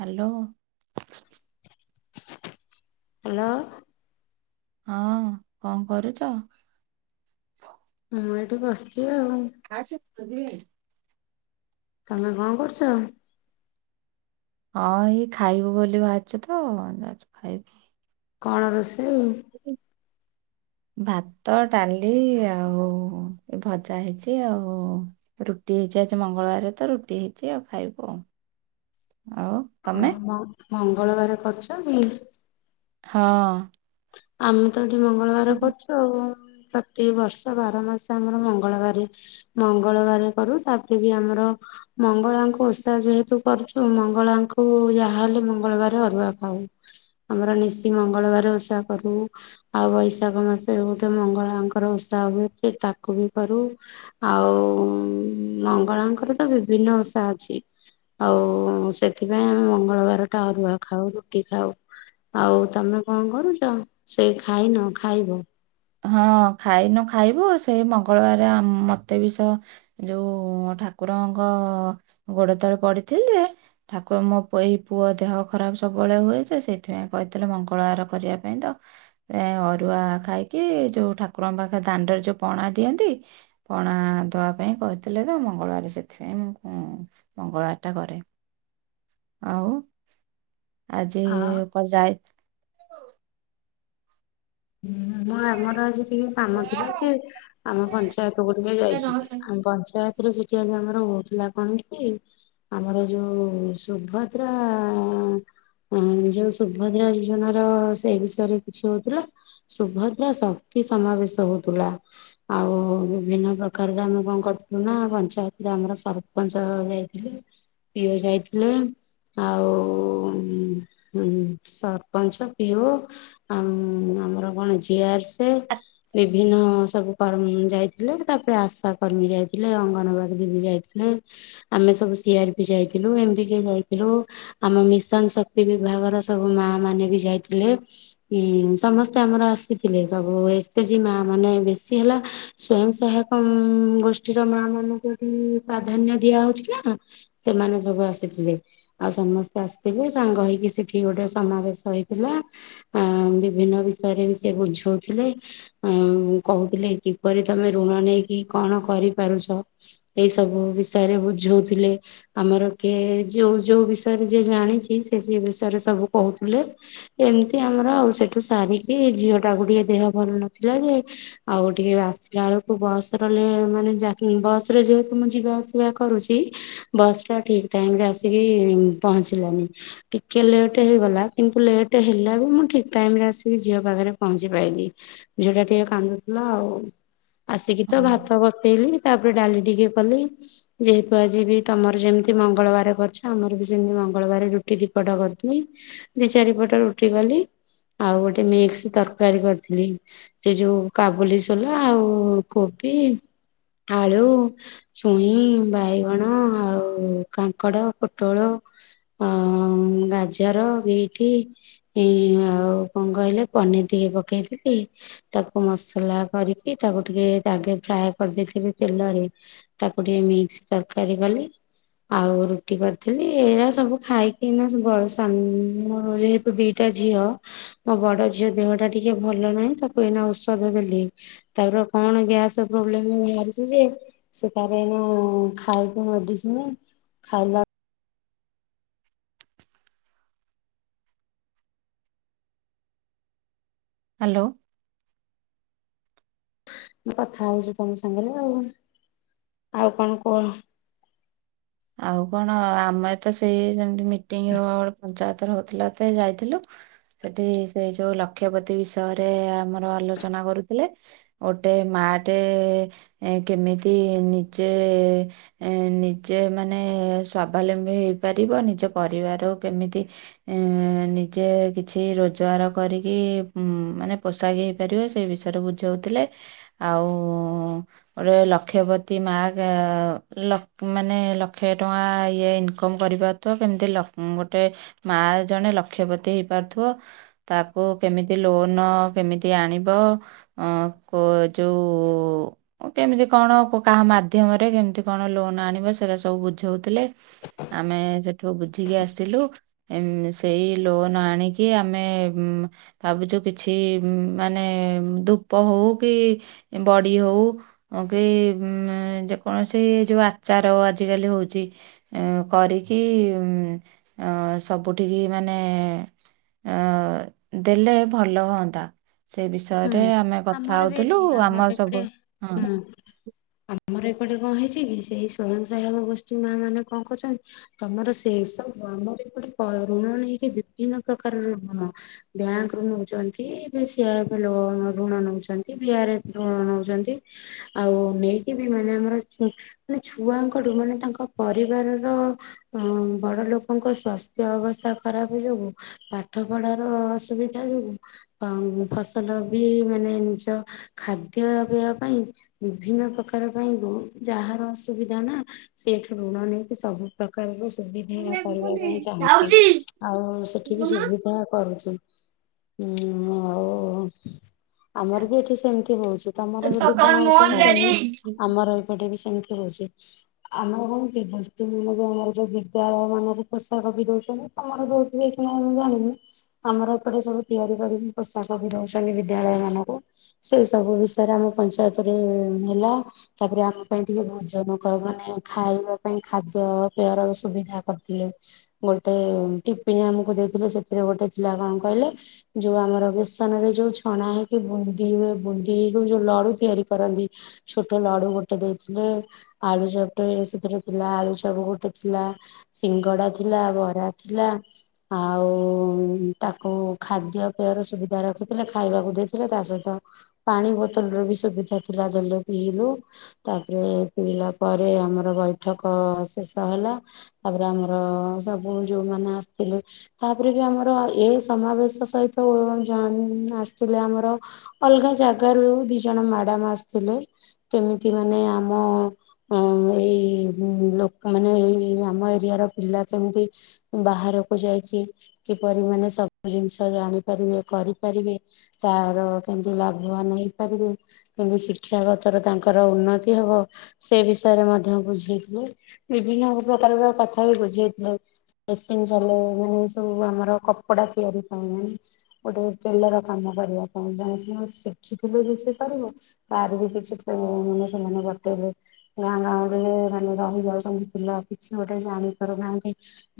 Hello. Hello. ହଁ କଣ କରୁଛ? [inaudible] ମୁଁ ଏଇଠି ବସିଛି। ହୁଁ। [unintelligible] ତମେ କଣ କରୁଛ? ହଁ ଏଇ ଖାଇବୁ ବୋଲି ଭାବିଛୁ ତ ଯାଉଛ ଖାଇବୁ। କଣ ରୋଷେଇ? ଭାତ ଡାଲି ଆଉ ଏ ଭଜା ହେଇଛି ଆଉ ରୁଟି ହେଇଛି। ଆଜି ମଙ୍ଗଳବାର ତ ରୁଟି ହେଇଛି ଆଉ ଖାଇବୁ ଆଉ। ଆଉ ହ ତମେ ହଁ। ମଙ୍ଗଳବାର କରୁଛ କି? ହଁ। ଆମ [unintelligible] ମଙ୍ଗଳବାର କରୁଛୁ ଆଉ। ପ୍ରତିବର୍ଷ ବାର ମାସ ଆମର ମଙ୍ଗଳବାର ମଙ୍ଗଳବାର କରୁ ତାପରେ ବି ଆମର ମଙ୍ଗଳାଙ୍କୁ ଓଷା ଯେହେତୁ କରୁଛୁ, ମଙ୍ଗଳାଙ୍କୁ ଯାହାହଲେ ମଙ୍ଗଳବାର ଅରୁଆ ଖାଉ ଆମର ନିଶି ମଙ୍ଗଳବାର ଓଷା କରୁ ଆଉ ବୈଶାଖ ମାସରେ ଗୋଟେ ମଙ୍ଗଳାଙ୍କର ଓଷା ହୁଏ ସେ ତାକୁ ବି କରୁ, ଆଉ ମଙ୍ଗଳାଙ୍କର ତ ବିଭିନ୍ନ ଓଷା ଅଛି ଆଉ ସେଥିପାଇଁ ଆମେ ମଙ୍ଗଳବାର ଟା ଅରୁଆ ଖାଉ, ରୁଟି ଖାଉ, ଆଉ ତମେ କଣ କରୁଛ? ସେଇ ଖାଇନ ଖାଇବ। ହଁ ଖାଇନୁ ଖାଇବୁ, ସେଇ ମଙ୍ଗଳବାର ମତେ ବି ସ ଯୋଉ ଠାକୁରଙ୍କ ଗୋଡ ତଳେ ପଡିଥିଲି ଯେ, ଠାକୁର ମୋ ଏଇ ପୁଅ ଦେହ ଖରାପ ସବୁବେଳେ ହୁଏ ସେ ସେଇଥିପାଇଁ କହିଥିଲେ, ମଙ୍ଗଳବାର କରିବା ପାଇଁ ତ ଅରୁଆ ଖାଇ କି ଯୋଉ ଠାକୁରଙ୍କ ପାଖରେ ଦାଣ୍ଡରେ ଯୋଉ ପଣା ଦିଅନ୍ତି ପଣା ଦବା ପାଇଁ କହିଥିଲେ ତ ମଙ୍ଗଳବାର ସେଥିପାଇଁ ମୁଁ ମଙ୍ଗଳବାର ଟା କରେ। ଆଉ ଆଜି ଆଉ ଉପରେ ଯାଇ ହଁଁ ଆମର ଆଜି କାମ ଥିଲା ସେ ଆମ ପଞ୍ଚା ପଞ୍ଚାୟତ ଗୁଡିକ ଯାଇଯିବେ ଆମ ପଞ୍ଚାୟତ ସେଠି ଆଜି ଆମର ହଉଥିଲା କଣ କି ଆମର ଯୋଉ ସୁଭଦ୍ରା ଯୋଉ ସୁଭଦ୍ରା ଯୋଜନାର ସେଇ ବିଷୟରେ କିଛି ହଉଥିଲା। ସୁଭଦ୍ରା ଶକ୍ତି ସମାବେଶ ହଉଥିଲା ଆଉ ବିଭିନ୍ନ ପ୍ରକାରରେ ଆମେ କଣ କରଥିଲୁ ନା ପଞ୍ଚାୟତରେ ଆମର ସରପଞ୍ଚ ଯାଇଥିଲେ ପିଓ ଯାଇଥିଲେ ଆଉ ସରପଞ୍ଚ ପିଓ ଆମ୍ ଆମର କଣ ଜି ଆର ସେ ବିଭିନ୍ନ ସବୁ କର୍ମ ଯାଇଥିଲେ, ତାପରେ ଆଶା କର୍ମୀ ଯାଇଥିଲେ, ଅଙ୍ଗନବାଡ଼ି ଦିଦି ଯାଇଥିଲେ, ଆମେ ସବୁ ସି ଆର ପି ଯାଇଥିଲୁ ଏମ ବି କେ ଯାଇଥିଲୁ, ଆମ ମିଶନ ଶକ୍ତି ବିଭାଗର ସବୁ ମାଆ ମାନେ ବି ଯାଇଥିଲେ। ସମସ୍ତେ ଆମର ଆସିଥିଲେ, ସବୁ ଏ ସି ଜି ମାଆ ମାନେ ବେଶୀ ହେଲା ସ୍ଵୟଂ ସହାୟକ ଗୋଷ୍ଠୀର ମା ମାନଙ୍କୁ ଏଠି ପ୍ରାଧାନ୍ୟ ଦିଆ ହଉଛି ନା ସେମାନେ ସବୁ ଆସିଥିଲେ, ଆଉ ସମସ୍ତେ ଆସିଥିଲେ ସାଙ୍ଗ ହେଇକି ସେଠି ଗୋଟେ ସମାବେଶ ହେଇଥିଲା ମିଶ ବିଭିନ୍ନ ବିଷୟରେ ବି ସେ ବୁଝଉଥିଲେ, କହୁଥିଲେ କିପରି ତମେ ଋଣ ନେଇକି କଣ କରିପାରୁଛ, ଏଇ ସବୁ ବିଷୟରେ ବୁଝଉଥିଲେ, ଆମର କିଏ ଯୋଉ ଯୋଉ ବିଷୟରେ ଯି ଜାଣିଛି ସେ ସେ ବିଷୟରେ ସବୁ କହୁଥିଲେ, ଏମିତି ଆମର ଆଉ ସେ ଠୁ ସାରିକି ଝିଅଟାକୁ ଟିକେ ଦେହ ଭଲ ନଥିଲା ଯେ, ଆଉ ଟିକେ ଆସିଲା ବେଳକୁ ବସର ମାନେ ବସ ରେ ଯେହେତୁ ମୁଁ ଯିବା ଆସିବା କରୁଛି, ବସ୍ ଟା ଠିକ ଟାଇମ ରେ ଆସିକି ପହଞ୍ଚିଲାନି, ଟିକେ ଲେଟ୍ ହେଇଗଲା, କିନ୍ତୁ ଲେଟ୍ ହେଲା ବି ମୁଁ ଠିକ ଟାଇମରେ ଆସିକି ଝିଅ ପାଖରେ ପହଞ୍ଚି ପାଇଲି, ଝିଅଟା ଟିକେ କାନ୍ଦୁଥିଲା ଆଉ। ଆସିକି ତ ଭାତ ହ୍ୟାଲୋ ବସେଇଲି ତାପରେ ଡାଲି ଟିକେ କଲି ଯେହେତୁ ଆଜି ବି ତମର ଯେମତି ମଙ୍ଗଳବାର କରିଛ ଆମର ବି ସେମିତି ମଙ୍ଗଳବାର ରୁଟି ଦି ପଟ କରିଦିଏ, ଦି ଚାରିପଟ ରୁଟି କଲି ଆଉ ଗୋଟେ ମିକ୍ସ ତରକାରୀ କରିଥିଲି, ସେ ଯୋଉ କାବୁଲି ସୋଲା ଆଉ କୋବି, ଆଳୁ, ଛୁଇଁ, ବାଇଗଣ ଆଉ କାଙ୍କଡ଼, ପୋଟଳ ଆଁ ଗାଜର, ବିଟ ଏଇ ଆଉ କଣ କହିଲ ପନିର ଟିକେ ପକେଇଥିଲି, ତାକୁ ମସଲା କରିକି ତାକୁ ଟିକେ ଆଗେ ଫ୍ରାଏ କରିଦେଇଥିଲି, ତେଲରେ ତାକୁ ଟିକେ ମିକ୍ସ ତରକାରୀ କଲି ଆଉ ରୁଟି କରିଥିଲି, ଏଇଆ ସବୁ ଖାଇକିନା ବଡ ସାନ ଯେହତୁ ଦି ଟା ଝିଅ ମୋ ବଡ ଝିଅ ଦେହ ଟା ଟିକେ ଭଲ ନାହିଁ, ତାକୁ ଏଇନା ଔଷଧ ଦେଲି ତାର କଣ ଗ୍ୟାସ ପ୍ରୋବ୍ଲେମ ବାହାରିଛି ଯେ, ସେ ତାର ଏଇନା ଖାଇଛି ମେଡିସିନ ଖାଇଲା ହ୍ୟାଲୋ। ମୁଁ କଥା ହଉଛି ତମ ସାଙ୍ଗରେ ଆଉ। ଆଉ କଣ କୁହ? ଆଉ କଣ ଆମେ ତ ସେଇ ଯେମିତି ମିଟିଙ୍ଗ ପଞ୍ଚାୟତରେ ହଉଥିଲା ତ ଯାଇଥିଲୁ। ସେଠି ସେଇ ଯୋଉ ଲକ୍ଷପତି ବିଷୟରେ ଆମର ଆଲୋଚନା କରୁଥିଲେ। ଗୋଟେ ମା ଟେ କେମିତି ନିଜେ ନିଜେ ନିଜେ ମାନେ ସ୍ୱାଭାଲମ୍ବି ହେଇପାରିବ ନିଜ ପରିବାରକୁ କେମିତି ଉଁ ନିଜେ କିଛି ରୋଜଗାର କରିକି ମାନେ ପୋଷା ଯାଇପାରିବ ସେଇ ବିଷୟରେ ବୁଝାଉଥିଲେ, ଆଉ ଗୋଟେ ଲକ୍ଷବତୀ ମା କା ଲ ମାନେ ଲକ୍ଷେ ଟଙ୍କା ଇଏ ଇନକମ କରିପାରୁଥିବ, କେମିତି ଗୋଟେ ମା ଜଣେ ଲକ୍ଷପତୀ ହେଇପାରୁଥିବ, ତାକୁ କେମିତି ଲୋନ କେମିତି ଆଣିବ, ଯଉ କେମିତି କଣ କାହା ମାଧ୍ୟମରେ କେମିତି କଣ ଲୋନ ଆଣି ସେଗୁଡା ସବୁ ବୁଝାଉଥିଲେ ଆମେ ସେଠୁ ବୁଝିକି ଆସିଲୁ, ସେଇ ଲୋନ ଆଣିକି ଆମେ ଭାବୁଛୁ କିଛି ମାନେ ଧୂପ ହଉ କି ବଡି ହଉ କି ଯେକୌଣସି ଯୋଉ ଆ ଆଚାର ଆଜିକାଲି ହଉଛି କରିକି ସବୁଠିକି ମାନେ ଅ ଦେଲେ ଭଲ ହୁଅନ୍ତା। ସେ ହୁଁ। ବିଷୟରେ ଆମେ କଥା ଆମର ବି ହଉଥିଲୁ ଏଠି ଆମର ଆମ ଏପଟେ ସବୁ ହଁ। ହୁଁ ଆମର ଏପଟେ କଣ ହେଇଛି କି, ସେଇ ସ୍ଵୟଂ ସହାୟକ ଗୋଷ୍ଠୀ ମା ମାନେ କଣ କରୁଛନ୍ତି ତମର ସେ ସବୁ ଆମର ଏପଟେ ଋଣ ନେଇକି ବିଭିନ୍ନ ପ୍ରକାରର ଋଣ ବ୍ୟାଙ୍କରୁୁ ନଉଛନ୍ତି ଏବେ ସି ଲୋନ୍ ଋଣ ନଉଛନ୍ତି ବିଆରଏଫ ଋଣ ନଉଛନ୍ତି, ଆଉ ନେଇକି ବି ମାନେ ଆମର ମାନେ ଛୁଆଙ୍କଠୁ ମାନେ ତାଙ୍କ ପରିବାରର ବଡ ଲୋକଙ୍କ ସ୍ୱାସ୍ଥ୍ୟ ଅବସ୍ଥା ଖରାପ ଯୋଗୁ ପାଠ ପଢାର ଅସୁବିଧା ଯୋଗୁ ଆ ଫସଲ ବି ମାନେ ନିଜ ଖାଦ୍ୟପେୟ ପାଇଁ ବିଭିନ୍ନ ପ୍ରକାର ପାଇଁ ଯାହାର ଅସୁବିଧା ନା ସେଠୁ ଋଣ ନେଇକି ସବୁ ପ୍ରକାର ପ୍ରକାରର ସୁବିଧା କରିବା ପାଇଁ ଚାହୁଁଛି, ଯାଉଛି ଆଉ ସେଠି ବି ସୁବିଧା କରୁଛି। ହୁଁ ହଉ। ହ [unintelligible] ଆମର ବି ଏଠି ସେମିତି ହଉଛି ତମର ଯଦି କଣ ସକାଳ ହଉଛି ମୋର ମୁଁ ଜାଣିନି, ରେଡି ଆମର ଏପଟେ ବି ସେମତି [unintelligible] ଆମର କଣ ଗୋଷ୍ଠୀ ବିଭାଗ ଯଉ ଠିକ୍ ଅଛି ବିଦ୍ୟାଳୟ ମାନଙ୍କରେ ପୋଷାକ ବିି ଦଉଛନ୍ତି ତମର ଦଉଥିବ କି ମୁଁ ଜାଣିନି ଆମର ଏପଟେ ସବୁ ତିଆରି କରିକି ପୋଷାକ ବି ଦଉଛନ୍ତି। ଦଉଛନ୍ତି ବିଦ୍ୟାଳୟ ମାନଙ୍କୁ ସେ ସବୁ ବିଷୟରେ ଆମ ପଞ୍ଚାୟତରେ ହେଲା ତାପରେ ଆମ ପାଇଁ ଟିକେ ଭୋଜନ ମାନେ ଖାଇବା ପାଇଁ ଖାଦ୍ୟପେୟର ସୁବିଧା କରିଥିଲେ ଗୋଟେ ଟିପନ୍ ଆମକୁ ଦେଇଥିଲେ ସେଥିରେ ଗୋଟେ ଥିଲା କଣ କହିଲେ ଯୋଉ ଆମର ବେସନ ରେ ଯୋଉ ଯୋଉ ଛଣା ହେଇକି ବୁନ୍ଦି ହୁଏ ବୁନ୍ଦିରୁୁ ଯୋଉ ଲଡୁ ତିଆରି କରନ୍ତି ଛୋଟ ଲଡୁ ଗୋଟେ ଦେଇଥିଲେ ଆଳୁଚପ ଟେ ସେଥିରେ ଥିଲା ଆଳୁଚପ ଗୋଟେ ଥିଲା ସିଙ୍ଗଡା ଥିଲା, ବରା ଥିଲା ଆଉ ତାକୁ ଖାଦ୍ୟ ପେୟର ସୁବିଧା ରଖି ଥିଲେ ଖାଇବାକୁ ଦେଇଥିଲେ ତା ସହିତ ପାଣି ବୋତଲ ର ବି ସୁବିଧା ଥିଲା ଦେଲେ ପିଇିଲୁ ତାପରେ ପିଇଲା ପରେ ଆମର ବୈଠକ ଶେଷ ହେଲା ତାପରେ ଆମର ସବୁ ଯୋଉମାନେ ଆସିଥିଲେ ତାପରେ ବି ଆମର ଏ ସମାବେଶ ସହିତ ଜଣ ଆସିଥିଲେ ଆମର ଅଲଗା ଜାଗାରୁ ଦି ଜଣ ମ୍ୟାଡାମ ଆସିଥିଲେ କେମିତି ମାନେ ଆମ ଏଇ ଲୋକମାନେ ଏଇ ଆମ ଏରିଆ ର ପିଲା କେମିତି ବାହାରକୁ ଯାଇକି କିପରି ମାନେ ସବୁ ଜିନିଷ ଜାଣିପାରିବେ କରି ପାରିବେ ତାର କେମତି ଲାଭବାନ ହେଇପାରିବେ କେମତି ଶିକ୍ଷାଗତର ତାଙ୍କର ଉନ୍ନତି ହବ ସେ ବିଷୟରେ ମଧ୍ୟ ବୁଝେଇଥିଲେ ବିଭିନ୍ନ ପ୍ରକାରର କଥା ବି ବୁଝେଇଥିଲେ ମେସିନ ଚଲେଇବା ଏହି ସବୁ ଆମର କପଡା ତିଆରି ପାଇଁ ମାନେ ଗୋଟେ ଟେଲର କାମ କରିବା ପାଇଁ ଜଣେ ସିନା ଶିଖିଥିଲେ ସେ ପାରିବ ତାର ବି କିଛି ମାନେ ସେମାନେ ବତେଇଲେ ଗାଁ ଗାଁ ରେ ମାନେ ରହି ଯାଉଛନ୍ତି ପିଲା କିଛି ଗୋଟେ ଜାଣିପାରୁନାହାନ୍ତି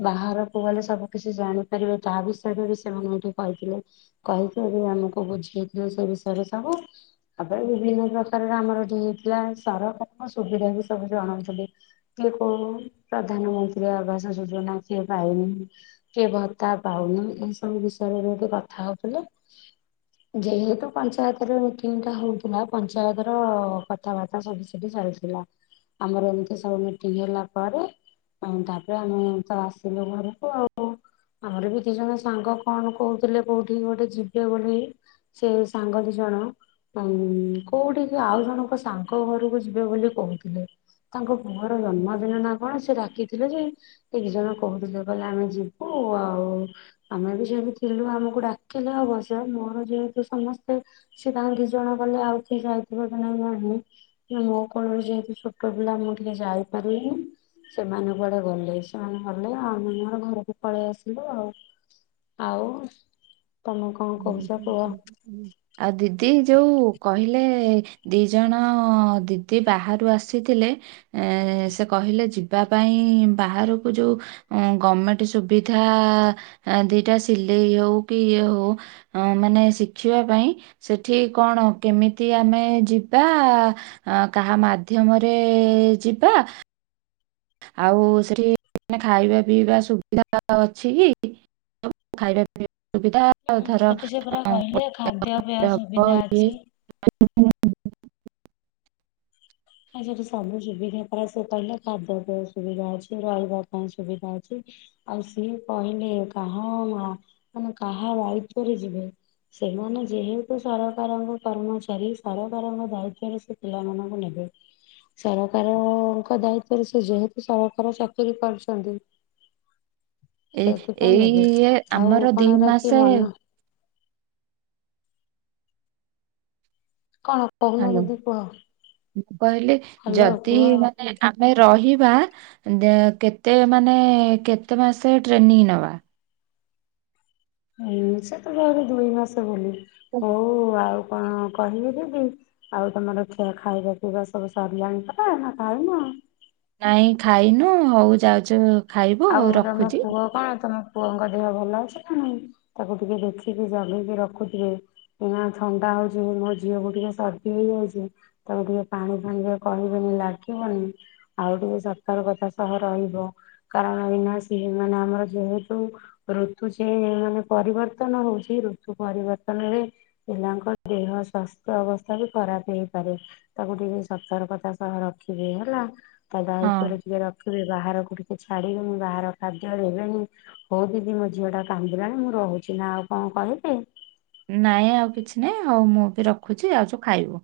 ବାହାରକୁ ଗଲେ ସବୁ କିଛି ଜାଣିପାରିବେ ତା ବିଷୟରେ ବି ସେମାନେ ଏଇଠି କହିଥିଲେ। କହିକ ବି ଆମକୁ ବୁଝେଇଥିଲେ ସେ ବିଷୟରେ ସବୁ ତାପରେ ବିଭିନ୍ନ ପ୍ରକାରର ଆମର ଗୋଟେ ହେଇଥିଲା ସରକାରଙ୍କ ସୁବିଧା ବି ସବୁ ଜଣାଉଛନ୍ତି କିଏ କୋଉ ପ୍ରଧାନମନ୍ତ୍ରୀ ଆବାସ ଯୋଜନା କିଏ ପାଇନି କିଏ ଭତ୍ତା ପାଉନି ଏଇ ସବୁ ବିଷୟରେେ କଥା ହଉ ଥିଲେ ଯେହେତୁ ପଞ୍ଚାୟତରେ ମିଟିଂ ଟା ହଉଥିଲା ପଞ୍ଚାୟତ ର କଥାବାର୍ତ୍ତା ସବୁ ସେଠି ଚାଲିଥିଲା ଆମର ଏମିତି ସବୁ ମିଟିଙ୍ଗ ହେଲା ପରେ ତାପରେ ଆମେ ତ ଆସିଲୁ ଘରକୁ ଆଉ ଆମର ବି ଦି ଜଣ ସାଙ୍ଗ କଣ କହୁଥିଲେ କଉ ଠି ଗୋଟେ ଯିବେ ବୋଲି ସେ ସାଙ୍ଗ ଦି ଜଣ ଉ କୋଉଠି କି ଆଉ ଜଣଙ୍କ ସାଙ୍ଗ ଘରକୁ ଯିବେ ବୋଲି କହୁଥିଲେ ତାଙ୍କ ପୁଅର ଜନ୍ମଦିନ ନା କଣ ସେ ଡାକିଥିଲେ ଯେ ଏ ଦି ଜଣ କହୁଥିଲେ କହିଲେ ଆମେ ଯିବୁ ଆଉ ଆମେ ବି ଯେହେତୁ ଥିଲୁ ଆମକୁ ଡା ଡାକିଲେ ଅବଶ୍ୟ ମୋର ଯେହେତୁ ସମସ୍ତେ ସେ ତାଙ୍କ ଦି ଜଣ ଗଲେ ଆଉ କେହି ଯାଇଥିବ କି ନାଇ ନାହିଁ ନା ମୋ କୋଳରେ ଯେହେତୁ ଛୋଟ ପିଲା ମୁଁ ଟିକେ ଯାଇପାରୁନି ସେ ମାନେ କୁଆଡେ ଗଲେ ସେମାନେ ଗଲେ ଆଉ ଆମେ ମୋର ଘରକୁ ପଳେଇ ଆସିଲୁ ଆଉ। ତମେ କଣ କହୁଛ କୁହ? ଆଉ ଦିଦି ଯୋଉ କହିଲେ ଦି ଜଣ ଦିଦି ବାହାରୁ ଆସିଥିଲେ ଏ ସେ କହିଲେ ଯିବା ପାଇଁ ବାହାରକୁ ଯୋଉ ଗମେଣ୍ଟ ସୁବିଧା ଦିଟା ସିଲେଇ ହଉ କି ଇଏ ହଉ। ମାନେ ଶିଖିବା ପାଇଁ ସେଠି କଣ କେମିତି ଆମେ ଯିବା କାହା ମାଧ୍ୟମରେ ଯିବା। ଆଉ ସେଠି ଖାଇବା ପିଇବା ସୁବିଧା ଅଛି କି ଖାଇବା ପିଇବା ସୁବିଧା ହୁଁ ଧର ସେଠି ସେ ପରା କହିଲେ ଖାଦ୍ୟ ପେୟ ବ ସୁବିଧା ଇଏ ଅଛି ହଁ। ଆ ସେଠି ସବୁ ସୁବିଧା ପ୍ରାୟ ସେ କହିଲେ ଖାଦ୍ୟ ସୁବିଧା ଅଛି ରହିବା ପାଇଁ ସୁବିଧା ଅଛି ଆଉ ସିଏ କହିଲେ କାହା ମା ମାନେ କାହା ଦାୟିତ୍ୱରେ ଯିବେ ସେମାନେ ଯେହେତୁ ସରକାରଙ୍କ କର୍ମଚାରୀ ସରକାରଙ୍କ ଦାୟିତ୍ଵରେ ସେ ପିଲାମାନଙ୍କୁ ନେବେ। ସରକାରଙ୍କ ଦାୟିତ୍ଵରେ ସେ ଯେହେତୁ ସରକାର ଚାକିରି କରୁଛନ୍ତି। ଏ ଏଇ ଆମର କଣ ଦି ଏରା କି ମାସ ମନ କଣ କହୁନ ହ୍ୟାଲୋ ଦିଦି କୁହ? ମୁଁ କହିଲି ହ୍ୟାଲୋ ଯଦି କୁହ। ମାନେ ଆମେ ରହି ଏ ଦ କେତେ ମାନେ କେତେ ମାସ ଟ୍ରେନିଙ୍ଗ ନବା। ହୁଁ ସେ ତ କହିଲେ ଦୁଇ ମାସ ବୋଲି। ହଉ ଆଉ କଣ କହିବି ଯେ ଆଉ ତମର ଖେ ଖାଇବା ପିଇବା ସବୁ ସରିିଲଆଣି ପ ନା ଖାଇନ। ନାଇଁ ଖାଇନୁ ହଉ ଯାଉଛୁ। ଖାଇବୁ ହଉ ଆଉ ତମ ରଖୁଛି। ପୁଅ କଣ ତମ ପୁଅଙ୍କ ଦେହ ଭଲ ଅଛି ନା ନାଇଁ ତାକୁ ଟିକେ ଦେଖିକି ଜଗିକି ରଖୁଥିବେ ଏ ଥଣ୍ଡା ହଉଛି ମୋ ଝିଅକୁ ଟିକେ ସର୍ଦି ହେଇଯାଇଛି ତାକୁ ଟିକେ ପାଣି ଫାଣିରେ କହିବେନି ଲାଗିବନି ଆଉ ଟିକେ ସତର୍କତା ର ସହ ରହିବ। କାରଣ ଏଇନା ସେ ହେଇଯିବ ନା ଆମର ଯେହେତୁ ଋତୁ ଚେ ମାନେ ପରିବର୍ତ୍ତନ ହଉଛି ଋତୁ ପରିବର୍ତନରେ ପିଲାଙ୍କ ଦେହ ସ୍ୱାସ୍ଥ୍ୟ ଅବସ୍ଥା ବି ଖରାପ ହେଇପାରେ ତାକୁ ଟିକେ ସତର୍କତା ସହ ରଖିବେ ହେଲା। ତା ହଁ ଦାୟୀତ୍ୱ ର ସହ ଟିକେ ରଖିବେ ବାହାରକୁ ଟିକ ଛାଡିକି ମୁଁ ବାହାର ଖାଦ୍ୟ ଦେବେନି ହଉ ଦିଦି ମୋ ଝିଅ ଟା କାନ୍ଦିଲାଣି ମୁଁ ରହୁଛି ନା ଆଉ କଣ କହିବେ? ନାଇଁ ଆଉ କିଛି ନାଇଁ ହଉ ମୁଁ ବି ରଖୁଛି ଆଉ ଯାଉଛୁ ଖାଇବୁ।